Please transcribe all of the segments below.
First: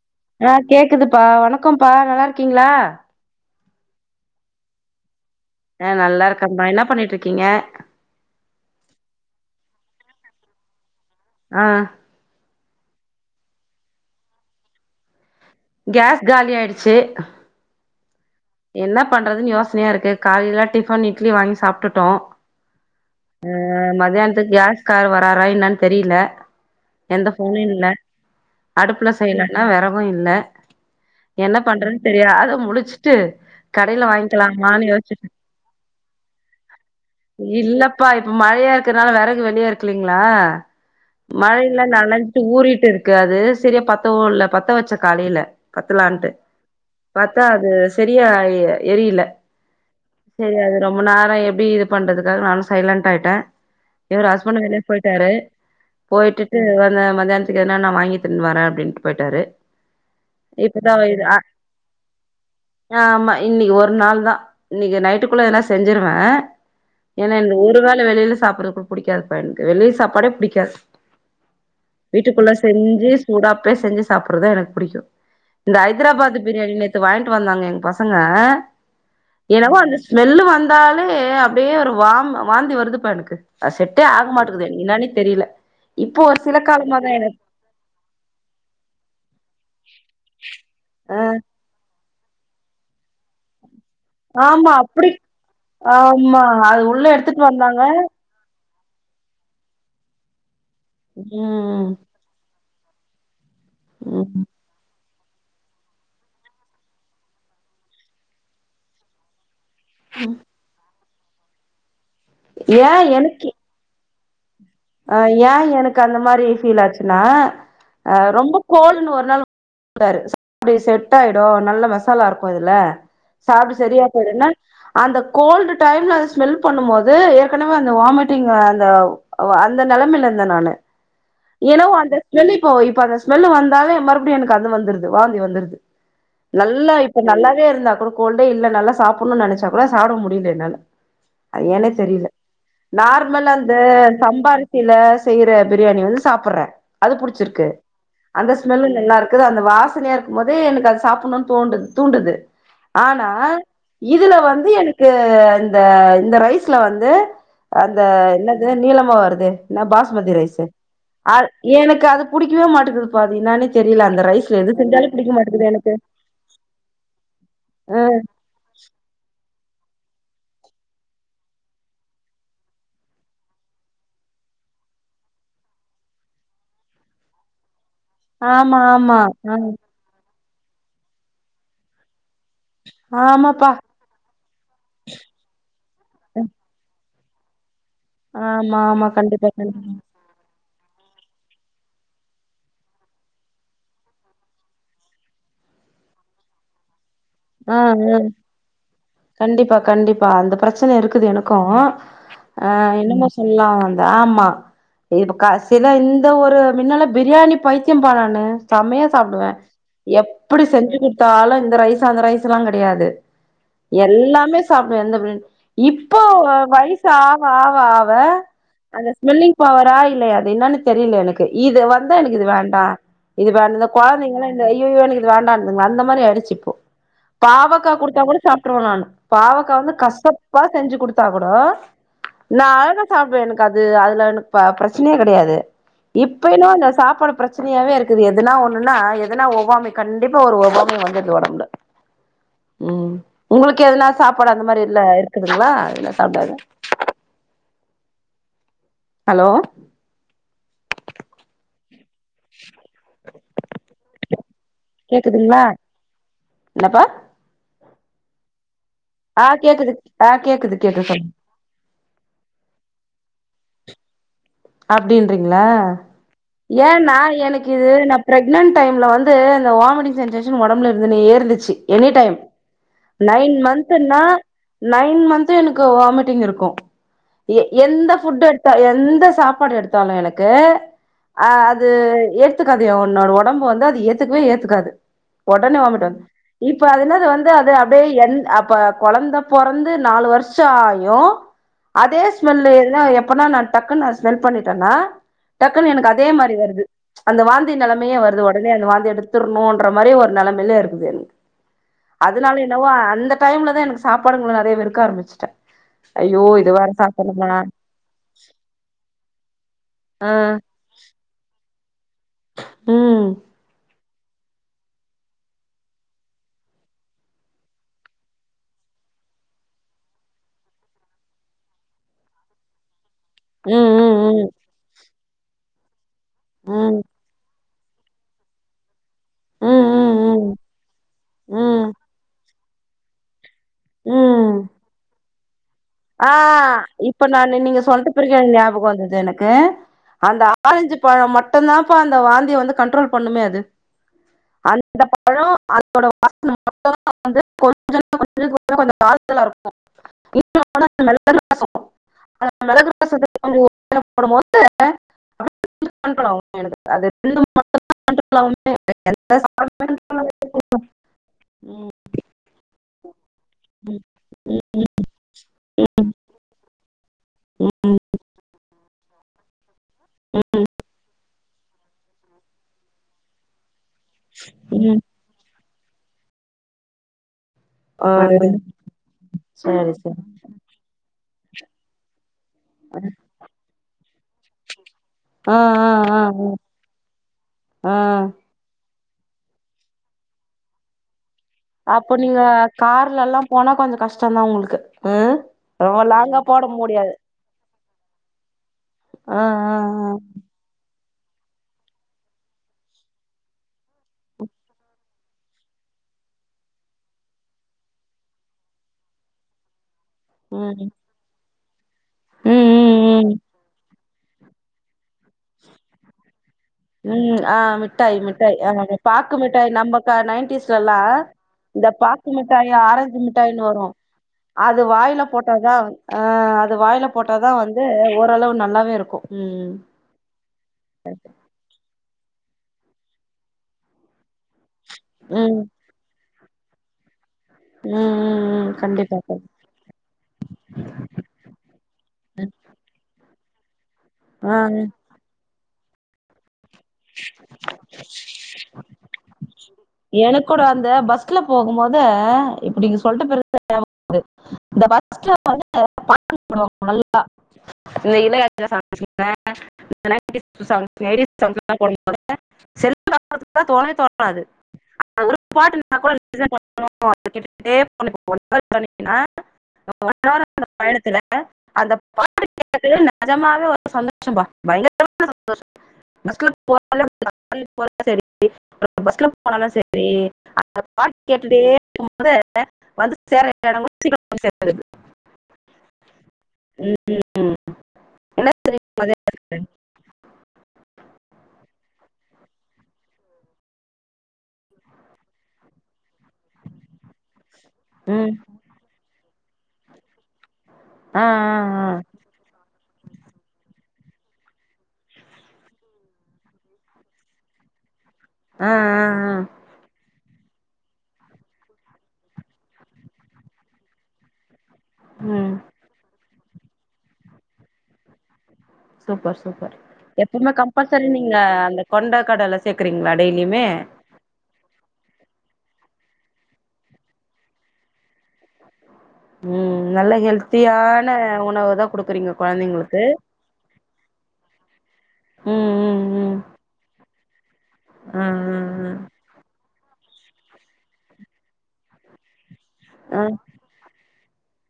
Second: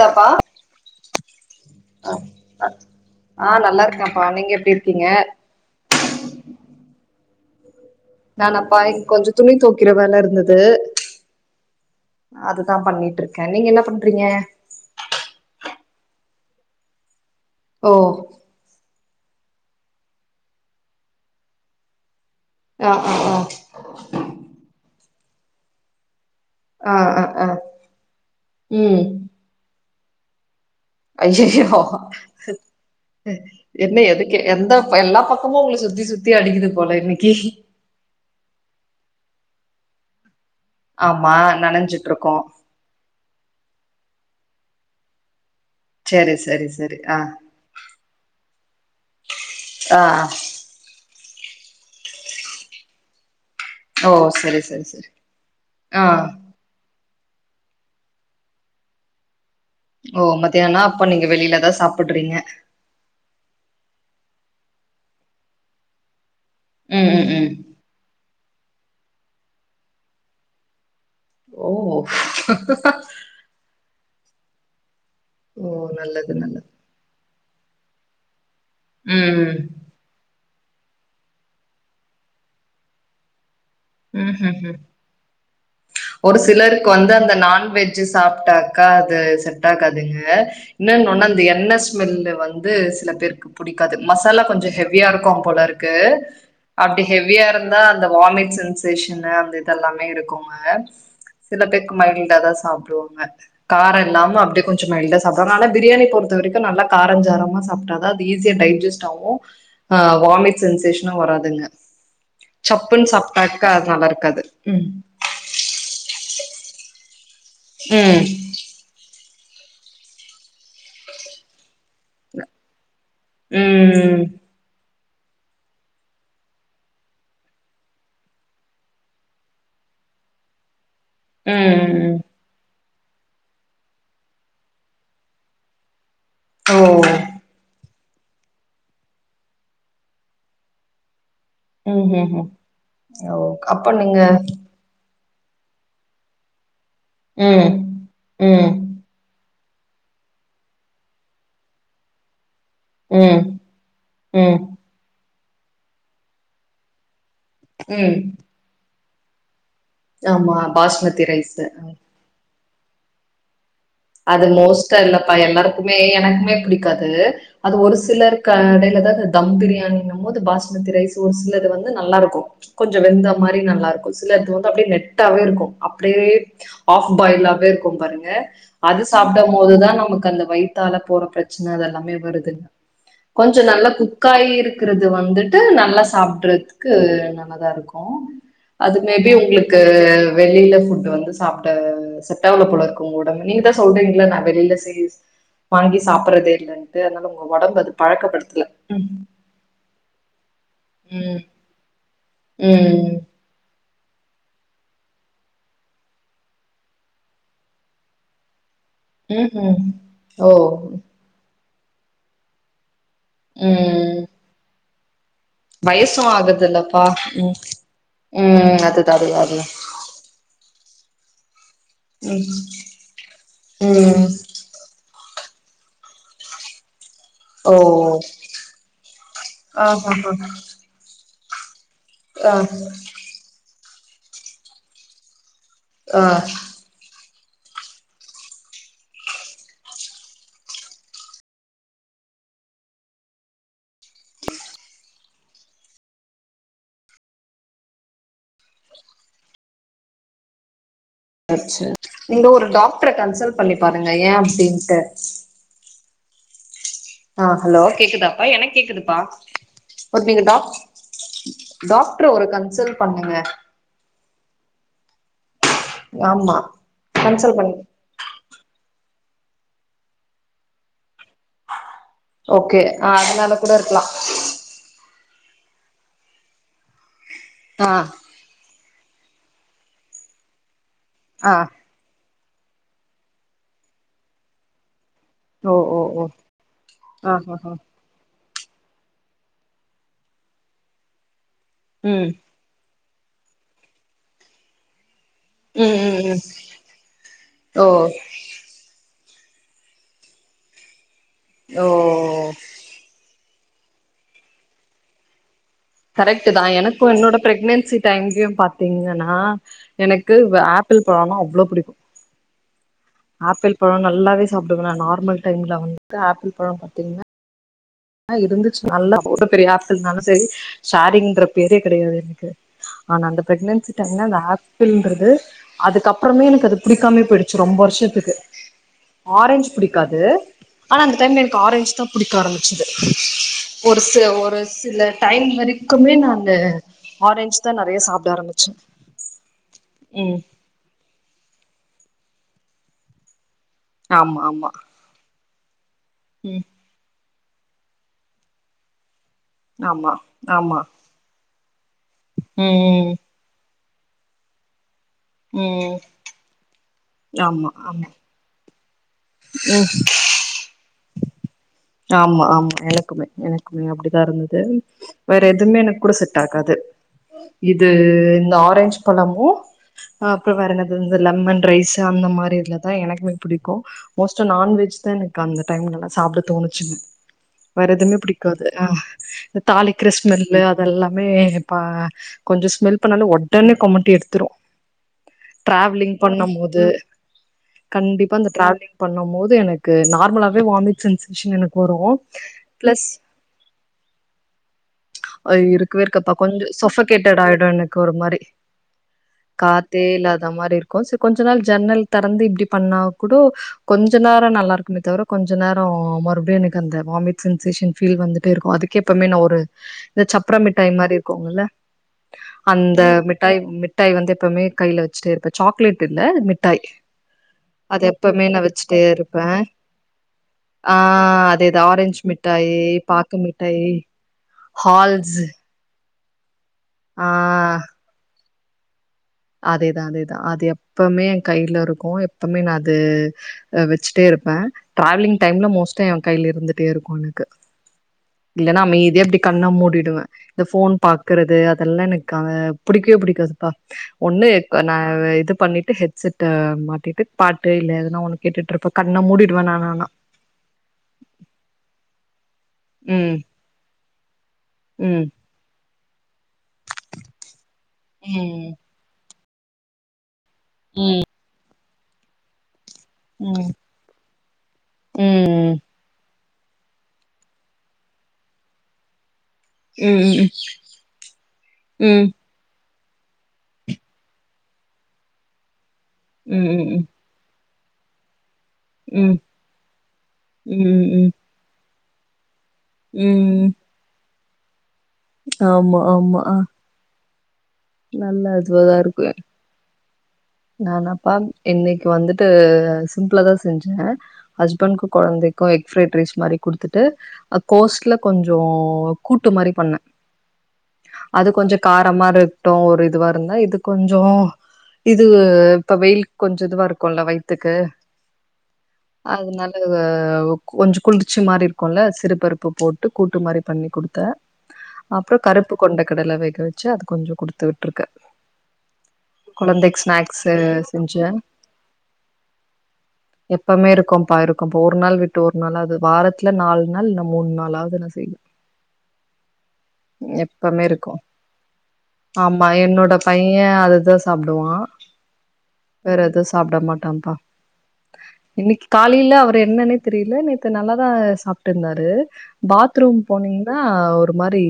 தாப்பா ஆ கேக்குதுப்பா வணக்கம்ப்பா நல்லா இருக்கீங்களா ஆ நல்லா இருக்கேன்ப்பா நீங்க எப்டி இருக்கீங்க ஆ நல்லா இருக்கம்பா என்ன பண்ணிட்டுருக் ருக்கீங்க நானப்பா இங்க கொஞ்சோ துணி தோக்கிற வேல இருந்தது ப்ச் ஆ அதுதான் பண்ணிட்ருக்கேன் நீங்க என்ன பண்றீங்க. கேஸ் காலி ஆயிடுச்சு ஓ என்ன பண்றதுன்னு யோசனையா இருக்கு காலிலயெலாம் டிஃபன் இட்லி வாங்கி சாப்ட்டுட்டோம் ஆஹ் ஆஹ் ஆஹ் இந்த கேஸ்கார் வராறா என்னன்னு தெரியல ஆ ஆ எந்த ஆ போனும் இல்ல, ம் அடுப்ல செய்யல ன்னா வெறவும் இல்ல என்ன ஐயையோ பண்றது தெரியாத முழிச்சி என்ன எதுக்கு எந்த எல்லா பக்கமும் உங்கள சுத்தி சுத்தி அடிக்கிது போல இன்னக்கி ஆ வெறகு வெளிய இருக்குள்ளிங்ளா ஆமா மழைல்ல நனஞ்சிட்டு இருக்கோ நனைஞ்சிட் ஊறிட்டு இருக்கு அது சரியா பத்தவும் இல்ல பத்த வச்சே காலையில பத்தலான்ட்டு செரி செரி செரி ஆ பாத்தா அது சரியா அஇ எரியில. ஆ சரி அது ரொம்ப நே அ எப்டி இது பண்றதுக்காக நானு சைலண்ட் ஆயிட்ட ஓ இவரு செரி ஹஸ்பெண்டு செரி நின்னுட் செரி போய்ட்டாரு. ஆ போயிட்டுட்டு வந்த மத் மத்தியானத்துக்கு எதனா நா வாங்கியெத்துன் வர அப்டின்ட்டு போயிட்டாரு. ஓ மத்தியானொ இப்பதா அப்ப இது நீங்க ஆ வெளிலதா சாப்புட்றீங்க. ஆமா, இன்னிக்கு ஒரு நாள் தா. இன்னக்கி நைட்டுக்குள்ள எதுனா செஞ்சிருவ. ம் ம் ஏன்னா இந்த ம் ஒரு வேள வெளில சாப் வரப்பு புடிக்காதுப்பா எனக்கு வெளிய சாப்பாடே புடிக்காது. வீட்டுக்குள்ள ஓ செஞ்சி சூடா அப்பயே செஞ்சி சாப்ட்றதா எனக்கு புடிக்கு. ஓ இந்த நல்லது ஐதராபாத் நல்லது பிரியாணி நேத்து வாய்ண் டு வந்தாங்க ஏ பசங்க ம் என்னவோ அந்த ஸ்மெல்லு வந் ந்தாலே அப்டியே ஒரு வாம் வாந்தி வருதுப்பா எனக்கு. அது செட்டே ஆக ம் ஹும் மாட்டேங்குது ஹும் எனக்கு என்னானே தெரியல இப்போ ஒரு சில சிலருக்கு காலமாதா வந்து அந்த எனக்கு நான்வெஜ் சாப்ட்டாக்கா அது செட் ஆகாதுங்ப இன்னொன்னு ஆ ஒண்ணு அந்த எண்ணெ ஸ் மெல்லு வந்து சில பேருக்கு புடிக் க்காது மசாலா கொஞ்சொ ஆமா ஹெவியா அப்டி இருக்கும்போல இருக்கு ஆமா அது உள்ள அப்டி எடுத்துட்டு ஹெவியா வந்தாங்க இருந்தா அந்த வாமிட் சென் சேஷனு அந்த இது எல்லாமே இருக்குங்க. சில ம் பேக்கு மைல்டாதா சாப் டுவாங்க காரொ இல்லாம ம் அப்டியே கொஞ்சொ மைல்டா சாப் அதனால பிரியாணி பொறுத்த வரைக்கு, நல்லா காரஞ்சாரமா சாப்ட்டாதா அது ஈஸியா டைஜெஸ்ட் ஆவு ஆ வாமிட் சென்சேஷ் னு வராதுங்க சப்புன்னு சாப்ட்டா நல்லா இருக்காது உம் அ ஏ எனக்கு அந்த மாரி ஃபீல் ஆச்சினா அ ம் ரொம்போ கோள்ன்னு ஒரு நாள் டாரு [inaudible] அப்டி செட் ஆயிடு நல்ல மச மசாலா இருக்கு இதுல சாப்டு செரியா ம் போயிடுன்னா அந்த கோல்டு டைம்ல ஸ்மெல் பண்ணும் போது ஏற்கனவே அந்த வாமிட்டிங் ஆ அந்த வ அந்த நெலமைல இருந்த நானு ஏனோவ் அந்த ம் செல்லு இப்போம் இப்ப இப்ப அந்த ஸ்மெல்லு வந்தாலே மறுபடியும் எனக்கு அது வந்துருது வாந்தி வந்துருது ஓ நல்லா இப்ப நல்லாவே இல்லே குடு கோல்டே இல்லே நல்லா சாப்புடணும் நெனச்சா கூட சாப்ட முடில என்னால அது ஏன்னே தெரியல ம்ஹுஹும் ஓ நார்மலா அந்த அப்ப நீங்க சம்பா அரிசில செய்ற பிரியாணிகள் சாப்புர்றேன் அது புடிச்சிருக்கு ம் அந்த ம் ஸ்மெல்லு நல்லா இருக்குது அந்த வாசனையா இருக்கும்போது எனக்கு அது சாப்புடன்ணும் தோண்டுது தூண்டுது ஆனா ம் இதுல ம் வந்து எனக்கு இந்த இந்த ரைஸ்ல வந்து அந்த ம் என்னது நீலம் எப்போ வருது ஆ பாஸ்மதி ஆமா ரைஸ்ஸு பாஸ்மதி [unintelligible] அ ரைஸு ஏனக்கு அது புடிக்கி வே [unintelligible] மாட்டுது பாதி நெனச்சி அதுல மோஸ்டா இல்லப்பா எனக்கு எல்லாருக்குமே எனக்குமே புடிக்காது அது ஒரு அ சிலர் கடைல தான் அது தம் பிரியாணினா [unintelligible] பாஸ்மதி ரைஸ் ஒரு சிலது வந்து நல்லா இருக்கும் கொஞ்சம் வெந்த மாதிரி நல்லா இருக்கும் சிலது வந்து நெட்டாவே இருக்கும் அப்டியே ஆஃப்பாய்லாவே இருக்கும் குக் பாருங்க ஆமா [unintelligible] ஆமா சாப்டம் அ போதுதான் நமக்கு அந்த வய்த்தால போற பிரச்சன அதெல்லாமே வருது கொஞ்சம் ஆமாப்பா நல்லா குக்காயி இருக்குறது வந்துட்டு நல்லா சாப்ட்டுறதுக்கு நம்மதா இருக்கும் ஆமா அது ஆமா மேபி கண்டிப்பா உங்களுக்கு கண்டிப்பா வெளில இங்க வந்து சாப்ட செட்டாவல போலருக்கு உங்க ஒடம்ப் நீங்க தா சொல்றீங்ளே நான் வெளியில செய் வாங்கி சாப்புறதே இல்லேன் ஆ உம் கண்டிப்பா கண்டிப்பா அந்த பிரச்சனை இருக்குது ம் எனக்கூ ஆ ம் இன்னுமும் சொல்லலாம் ஆம ஆமா இப் க சில இந்த ஒரு மின்னால பிரியாணி பைத்தியம்பா நானு செமையா ம் சாப்டுவே ம்ஹும் ஓ எப்டி செஞ்சு குடுத்தாலூம் [unintelligible] அ அங்க ரைஸெல்லா கெடையாது ம் எல்லாமே சாப் வ எந்த பிரியாணி [unintelligible] இப்போ வயசு வ ஆகுதுல்லப்பா வயசு ஆவ ம் ஆவ ஆவ ம் அந்த அதுதா அதுதா ஸ்மெல்லிங் அதுதா பவரா இல்ல அது என்னன்னுத் தெரில எனக்கு இது வந்தா எனக்கிது ம் வேண்டா இது வ ம் கொழந்தைங்கலா இந்த அய்யயோ எனக்கிது வேண்டான் இதுங் அந்த மாரி அடிச்சிக்கோ ஓ பாவக்கா குடுத்தா கூட சாப்டுருவன் நானு பாவக்கா ஆ வந்து ஹா ஹா கசப்பா செஞ்சு குடுத்தா கூடோ ஆ நா அததா சாப்டுவே எனக்கு அத் அது அதுலெனக் ப ப்ரச்னையே கெடையாது ஆ இப்பதா இந்த சாப்பாடு ப்ரச் ச்னையாவே இருக்குது எதுனா ஒன்னுன்னா எதுனா ஒவ்வாமை கண்டிப்பா ஒரு ஒவ்வாமை வந்துருது ஒடம்புல ம் உங்களுக்கெதுனா சாப்பாடு அந்த மாரி இல்ல இருக்குதுங்ளா இதுலா சாப்டாத ஹலோ நீங்க ஒரு டாக் டர் கன்சல்ட் பண்ணி பாருங்க ஏ அப்டின்ட்டு என்னபா ஆ ஹலோ கேக்குதாப்பா எனக் கேக்குதுப் பா ஆ கேக்குது ஒ ஆ நீங்க டாக் கேக்குது கேக்குது சொல்லுங்க டாக்டர ஒரு கன்சல்ட் பண்ணுங்க அப்டின்றிங் லா ஆமா ஏன்னா கன்சல்ட் பண்ணு எனக்கிது நா ப்ரக் னன்ட் டைம்ல வந்து இந்த வாமிட்டிங் சென்சேஷன் ஒடம்புல இருதுடே இருந்துச்சு எனி டைம் ஓகே ஆ அதனால நைன் கூட இருக்கலா மந்த்துன்னா நைன் மந்த் வந்துட்டு எனக்கு வாமிட்டிங் இருக்கூ ஏ ஆ எந்த ஃபுட் எடுத்தா எந் த சாப் பாடு எடுத்தாலூ எனக்கு ஆ அஹ் அது எ ஏத்துக்காது உன்னோட உடம்பு வந்து அது ஏத்துக்கவே ஏத்துக்காது ஓ உடனே ஓ வோமிட் வரு ஓ இப்ப அது என்னது ஆ வந்து ஹ ஹ அது அப்படியே என் அப் இப்ப குழந்த பிறந்து நாலு வருஷம் ஆயும் அதே ம் ஸ்மெல் எல்லா எப் அப்பனா நா டக்குனு ஸ்மெல் பண்ணிட்டனா டக்குனு ம் எனக்கு ம் அதே ம் மாதிரி வருது அந்த வாந்தி ஓ நிலைமயே வருது உடனே அந்த வாந்தி எடுத் ன்ணுறுற மாதிரி ஒரு நிலைமயல இருக்குது ஓ அதனால என்னவோ அந்த டைம்லதா எனக்கு சாப்பாடுங்ள நெறைய வெறுக்க ஆரம்ச்சிட்டே கரெக்ட்டுதா எனக்கு என்னோட ப்ரெக்னன்சி டைம் [unintelligible] பாத்தே ங்கனா ஆ எனக்கு வ ஆப்பிள் பழோனா அவ்ளோ புடிக்கு ம் ல்லாவே சாப்டுவே நா நார்மல் டைம்ல வன்ட்டு ஆப்பிள் பழோ பாத்தீங்னா ஆ இருந்துச்சு நல்லா [unintelligible] பெரிய ஏப்பிள்னாலு சரி ஷேரீங்ற பேரே கெடையாது என்க்கு ஆனா அந்த ம் ப்ரெக்னன்சி ம் டைம்ல அந்த ம் ஏப்பிள்ன்றது அதுக்கப் ப்றமே எனக்கு ம் அது புடிக்காமயே போய்டு ச்சு ரொம்ப வருஷத்துக்கு ஆரஞ்ச் ம் ம் ம் புடிக்காது ம் ஆனா அந்த டைம்ல எனக்கு ம் ஆரஞ்ச் தா புடிக்காரம் [unintelligible] ஒரு செ ஒரு சிலர் டைம் வரி ஆஹ் இப்ப நான்னு நீங்க நெறைய சாப்ட சொல்றபிறகு என் ஆரம்பிச்சே ஞாபக வந்தது எனக்கு ம் அந்த ஆரஞ்சு பழோ மட் ட்டுந்தான்ப்பா அந்த வாந்திய வந்து கன்ட்ரோல் பண்ணுமே அது ஆம்மா ஆம்மா [unintelligible] [inaudible] வந்து [inaudible] ஆமா [unintelligible] ஆமா [inaudible] [inaudible] மெளகு ம் ம் [inaudible] [inaudible] ம் அது ரெண்டு ஆம்மா ஆம்மா கண்ட்ரோல் ஆகுமே ம் ஆம்மா ஆம்மா எனக்குமே எனக்குமே ம் அப்டிதா இருந்தது ம் வேற எதுமே ம் எனக்கூட செட் ஆகாது ம் இது இந்த ஆரஞ்ச் பழமு அப்றோ வேற என்னது இந்த லெமன் ரைஸு அந்த மாரி இதுலதா எனக்குமே புடிக்கு மோஸ்ட் நான் ம். வெஜ் தா எனக் அங்க டைம்லலா சாப்ட தோணு [unintelligible] வேற ஆ எதுமே பிடிக்காது அ இந்த சரி தாலிக்கிற சரி ஸ்மெல்லு அதெல்லா மே ரிப்பா கொஞ்சோ ஸ்மெல் பண்ணாலு ஒடன்னே கொமட்டி எடுத் த்திரு ஆ ஆ ஆ திராவலிங் பண்ண போது ஆ ஆ. கண்டிப்பா இந்த திராவலிங் பண்ணும் போது எனக்கு நார்மலாவே வாமிட் சென்ஸ் அப்போ நீங்க கார்ல ல்லா போனா கொஞ்சோ கஷ்டதா உங்களுக்கு ஆ ரொம்ப இருக்கவே இருக்கப்பா லாங்கா கொஞ்சோ போட முடியாது சொஃபகேட்டட் ஆயிடு எனக்கு ஒரு மாரி ஆ ஆ ஆ கோசு கொஞ்ச நேரோ ஜன்னல் தறந்து இப்டி பண்ணா கூட கொஞ்ச நேரோ நல்லாருக்குமே தவர கொஞ்ச நேரோ மறுபடியு எனக்கு அந்த வாமிட் சென்சேஷன் ஃபீல் வந்துட்டேருக்கு அதுக்கே எப்புமே நா ஒரு இந்த ச்சப்பர ம் மிட்டாய் மாரிருக்கும்ல ம் அந்த ம் ம் மிட்டாய் மிட் மிட்டாய் வந்து எப்பமே கைல வச் ச்சுட்டேருப்பே சாக்லேட் இல்லே மிட் ம் ஆ மிட்டாய் மிட்டாய் ஆமாங்க வச்சுட்டே பாக்கு இருப்பே மிட்டாய் நம்ம க நையன்டீஸ்ல ஆ எல்லா அதேதா இந்த ஆரஞ்சு பாக்கு மிட்டாய மிட்டாயி ஆரஞ்சு பாக்கு மிட்டாயுனு மிட்டாயி வரும் அது வாயில ஹால்ஸ் போட்டாதா ஆ அத் அது வாயில ஆ போட்ட தா வந்து ஓரளவு ந நல்லாவே இருக்கு ம் அதேதா அதேதா அது எப்பமே என் கைல இருக்கு க்கும் எப்பமே நா அது வச்சுட்டே இருப்பே டிராவிலிங் ம் டைம்ல மோஸ்ட் கைல இருந்துட்டே இருக்கும் க ம் ம் ம் இல்லனா கண்டிப்பா அமைதியா நா அப்டி கண் கண்ண மூடிடுவே இந்த ஃபோன் பாக்குறது அதெல்லா எனக்கு க அ புடிக்கவே புடிக்காது ப ஒண்ணு ஆ இப்ப நா இது பண்ணி ஹெட்செட்டா மாட்டிட்டு பாட்டு இல்ல எதுனா ஒண்ணு கேட்டுட்டு இருப்ப கண்ண மூடி எனக்கூட அந்த பஸ்ல போகும் போது இப்டி நீங்க சொல்ட ம் பிறகு [inaudible] இந்த ம் பஸ்ல படு [unintelligible] அப்புறம் நல்லா இந்த இலை [unintelligible] ம் சமைச்சுக்கிட்டே [unintelligible] கிட்ஸ் ச [inaudible] [unintelligible] ம் செல்போன் தோணே தோது ஒரு பாட்டு ம் நின்னா கூட [inaudible] ம் ந்த பயணத்து ல அந்த ம் பாட்டு கேட்டது நஜாமாலு ஒர் சந்தோஷாபா பயங்கர சந்தோஷ நஸ்கு ம் போ ம் ல போரா செரி பஸ்ல ம் ம் போனாலு செரி ம் அந்த பாட்டு ம் கேட்டுடே மோ ற அ வந்து சேர ம் இடங்களு சேத்துறது ஆமா ஆமா ஆ ம் நல்ல [unintelligible] இருக்கு நான பா இன்னைக்கு வந்துட்டு சிம்பளாதா செஞ்ச ஹஸ்பண்டுக்கொ கொழந்தைக்கு எக் ஃப்ரைட் ரைஸ் மாரி கூடுதுட்டு கோஸ்ட் ல ம் கொஞ்சோ கூட்டு மாரி பண்ண ஆ ஆ அது ஆ கொஞ்சோ காரமா இரு டோ ஒரு இதுவா இருந்தா இது கொஞ்சோ இது இப்ப வெயில்க் கொஞ்சோ இதுவா இருக்கொல்ல வயித்துக்கு ஆஹ் ஆஹ் ஆஹ கொஞ்சோ குளிர்ச்சு மாரி இருக்கொல சிறுபருப்பு போட்டு கூட்டு மாரி பண்ணி கூடுத்த அப்றோ ம் கருப்பு கொண்டை கடலை வை க வச்ச அது கொஞ்சோ கொடுத் தொட்ருக்க சூப்பர் சூப்பர் எப்பவுமே கம்பல்சரி செஞ்சு நீங்க அ அந்த கொண்ட கடல சேர்க்கறீங்களா டெய்லியுமே எப்பமே இருக்கும்ப்பா இருக்கும்ப்பா ஒரு நாள் விட்டு ஒரு நாளாவது வாரத்தல நாலு நாள் நம்மோ நாளாவது நாள் செய்வ உம் நல்ல ஹெல்த்தியான இருக்கு உணவு தா குடுக்குறீங்கோ ஆமா என்னோட பைய அததா சாப்டுவா ம் வேற ம் எத சாப்ட மாட்டாபா ம் ஆ இன்னைக்கு காலில அவர் என்னனே தெரியல நேக நல்லாதா சாப்டு இருந்தாரு ஆ பாத்ரூம் ஆ போனீங்ளா ஒரு ஒம் மாறி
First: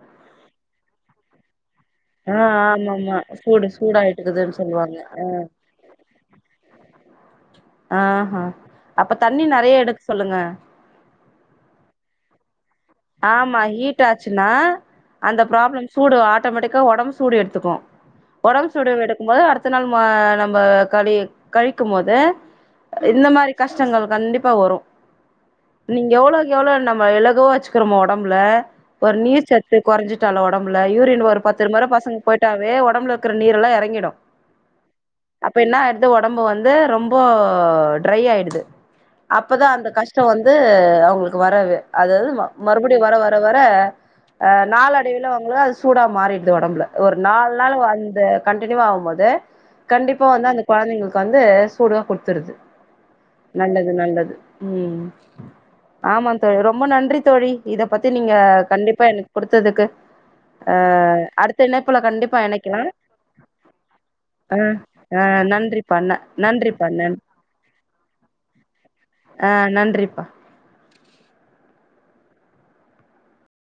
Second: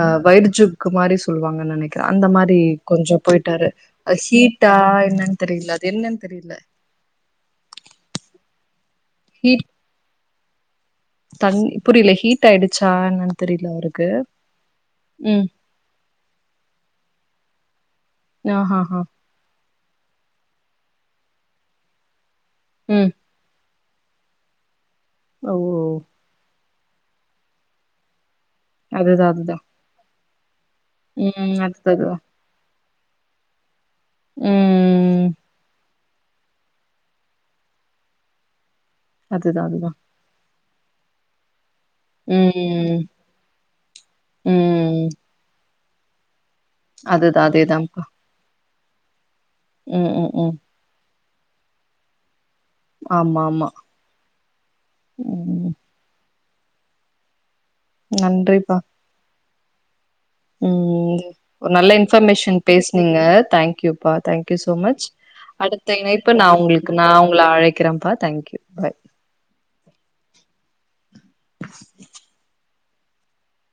அ வைஜுக்கு மாறி சு சொல்லுவாங்க நனேக் க அந்த ஆ ஆ மாறி கொஞ்சோ ஆமாமா சூடு போயிட்டாரு அ சூடாயிட்டுக்குதுன்னு ஹீட்டா சொல்லுவாங்க என்னன்னு தெரியல அது என்னன்னு தெரியல ஆஹா அப்ப தண்ணி ஹீட் நெறைய எடுக் சொல்லுங்க தண்ணி புரிலே ஹீட் ஆயிடு ஆமா ஹீட் ஆச்சின்னா அந்த ம் ப்ராப்ளம் சூடு ஆட்டோமேட்டிக்கா ஒடம்பு சூடு எடுத்துக்கு ஒடம்பு சூடு ஆஹாஹா எடுக்கு போது அடுத் த்து நாள் நம்மோ நம்ம கழி கழிக்கும் போது ம் இந்த மாறி கஷ்டங்கள் கண்டிப்பா வரு ஓ நீங்க எவ்ளோவுக்கு எவ்ளோ நம் வ எலகுவாச் க்கிறோ நம்ம ஒடம்புல ஒரு அதுதான் நீர் அதுதான் சத்து கொறஞ்சு சலவாட் டம்புல யூரின் வரு ம் பத்து முற பசங் அதுதான் போயிட்டாவே ஒன் ஒடம்ல இருக்ற நீரெல்லா எறங்கிடு டா அதுதான் ம் அப்ப என்ன இந்த ஒடம்பு வந்து ரொம்போ ட்ரையா ஆயிடுது அப்பதா அதுதான் அந்த அதுதான் கஷ்டோ வந் து அவங்களுக்கு வரவு அது அது மா மறுபடியு ம் வர வர வர அ நாள் ம் அடைவில அவங்கள அது சூடா மாறி இந்த ஒடம்புல ஒரு அதுதான் நாலு நாள் அதேதான்ப்பா வந்து கண் தெளிவாவும்போது ம் கண்டிப்பா ம் வந்து ம் அந்த கொழந்தைங்களுக்கு வந்து சூடுவ குடுத்துருது நல்லது நல்லது ம் ம் த ரொம்ப நன்றித் தோழி இத பத்தி நீங்க நன்றிப்பா கண்டிப்பா எனக் கொடுத்ததுக்கு ம் நல்ல கண்டிப்பா இன்ஃபர்மேஷன் இணைக்கலா பேஸ்னீங்க தேங்க்யூப்பா தேங்க்யூ சோ மச் ஆ நன்றிப்பா அடுத்த ந இணைப்பு நா நன்றிப்பா உங்களுக்கு நா நன் உங்க அழைக்கிறேன்பா தேங்க்யூ பாய் ஆ நன்றிப்பா [inaudible]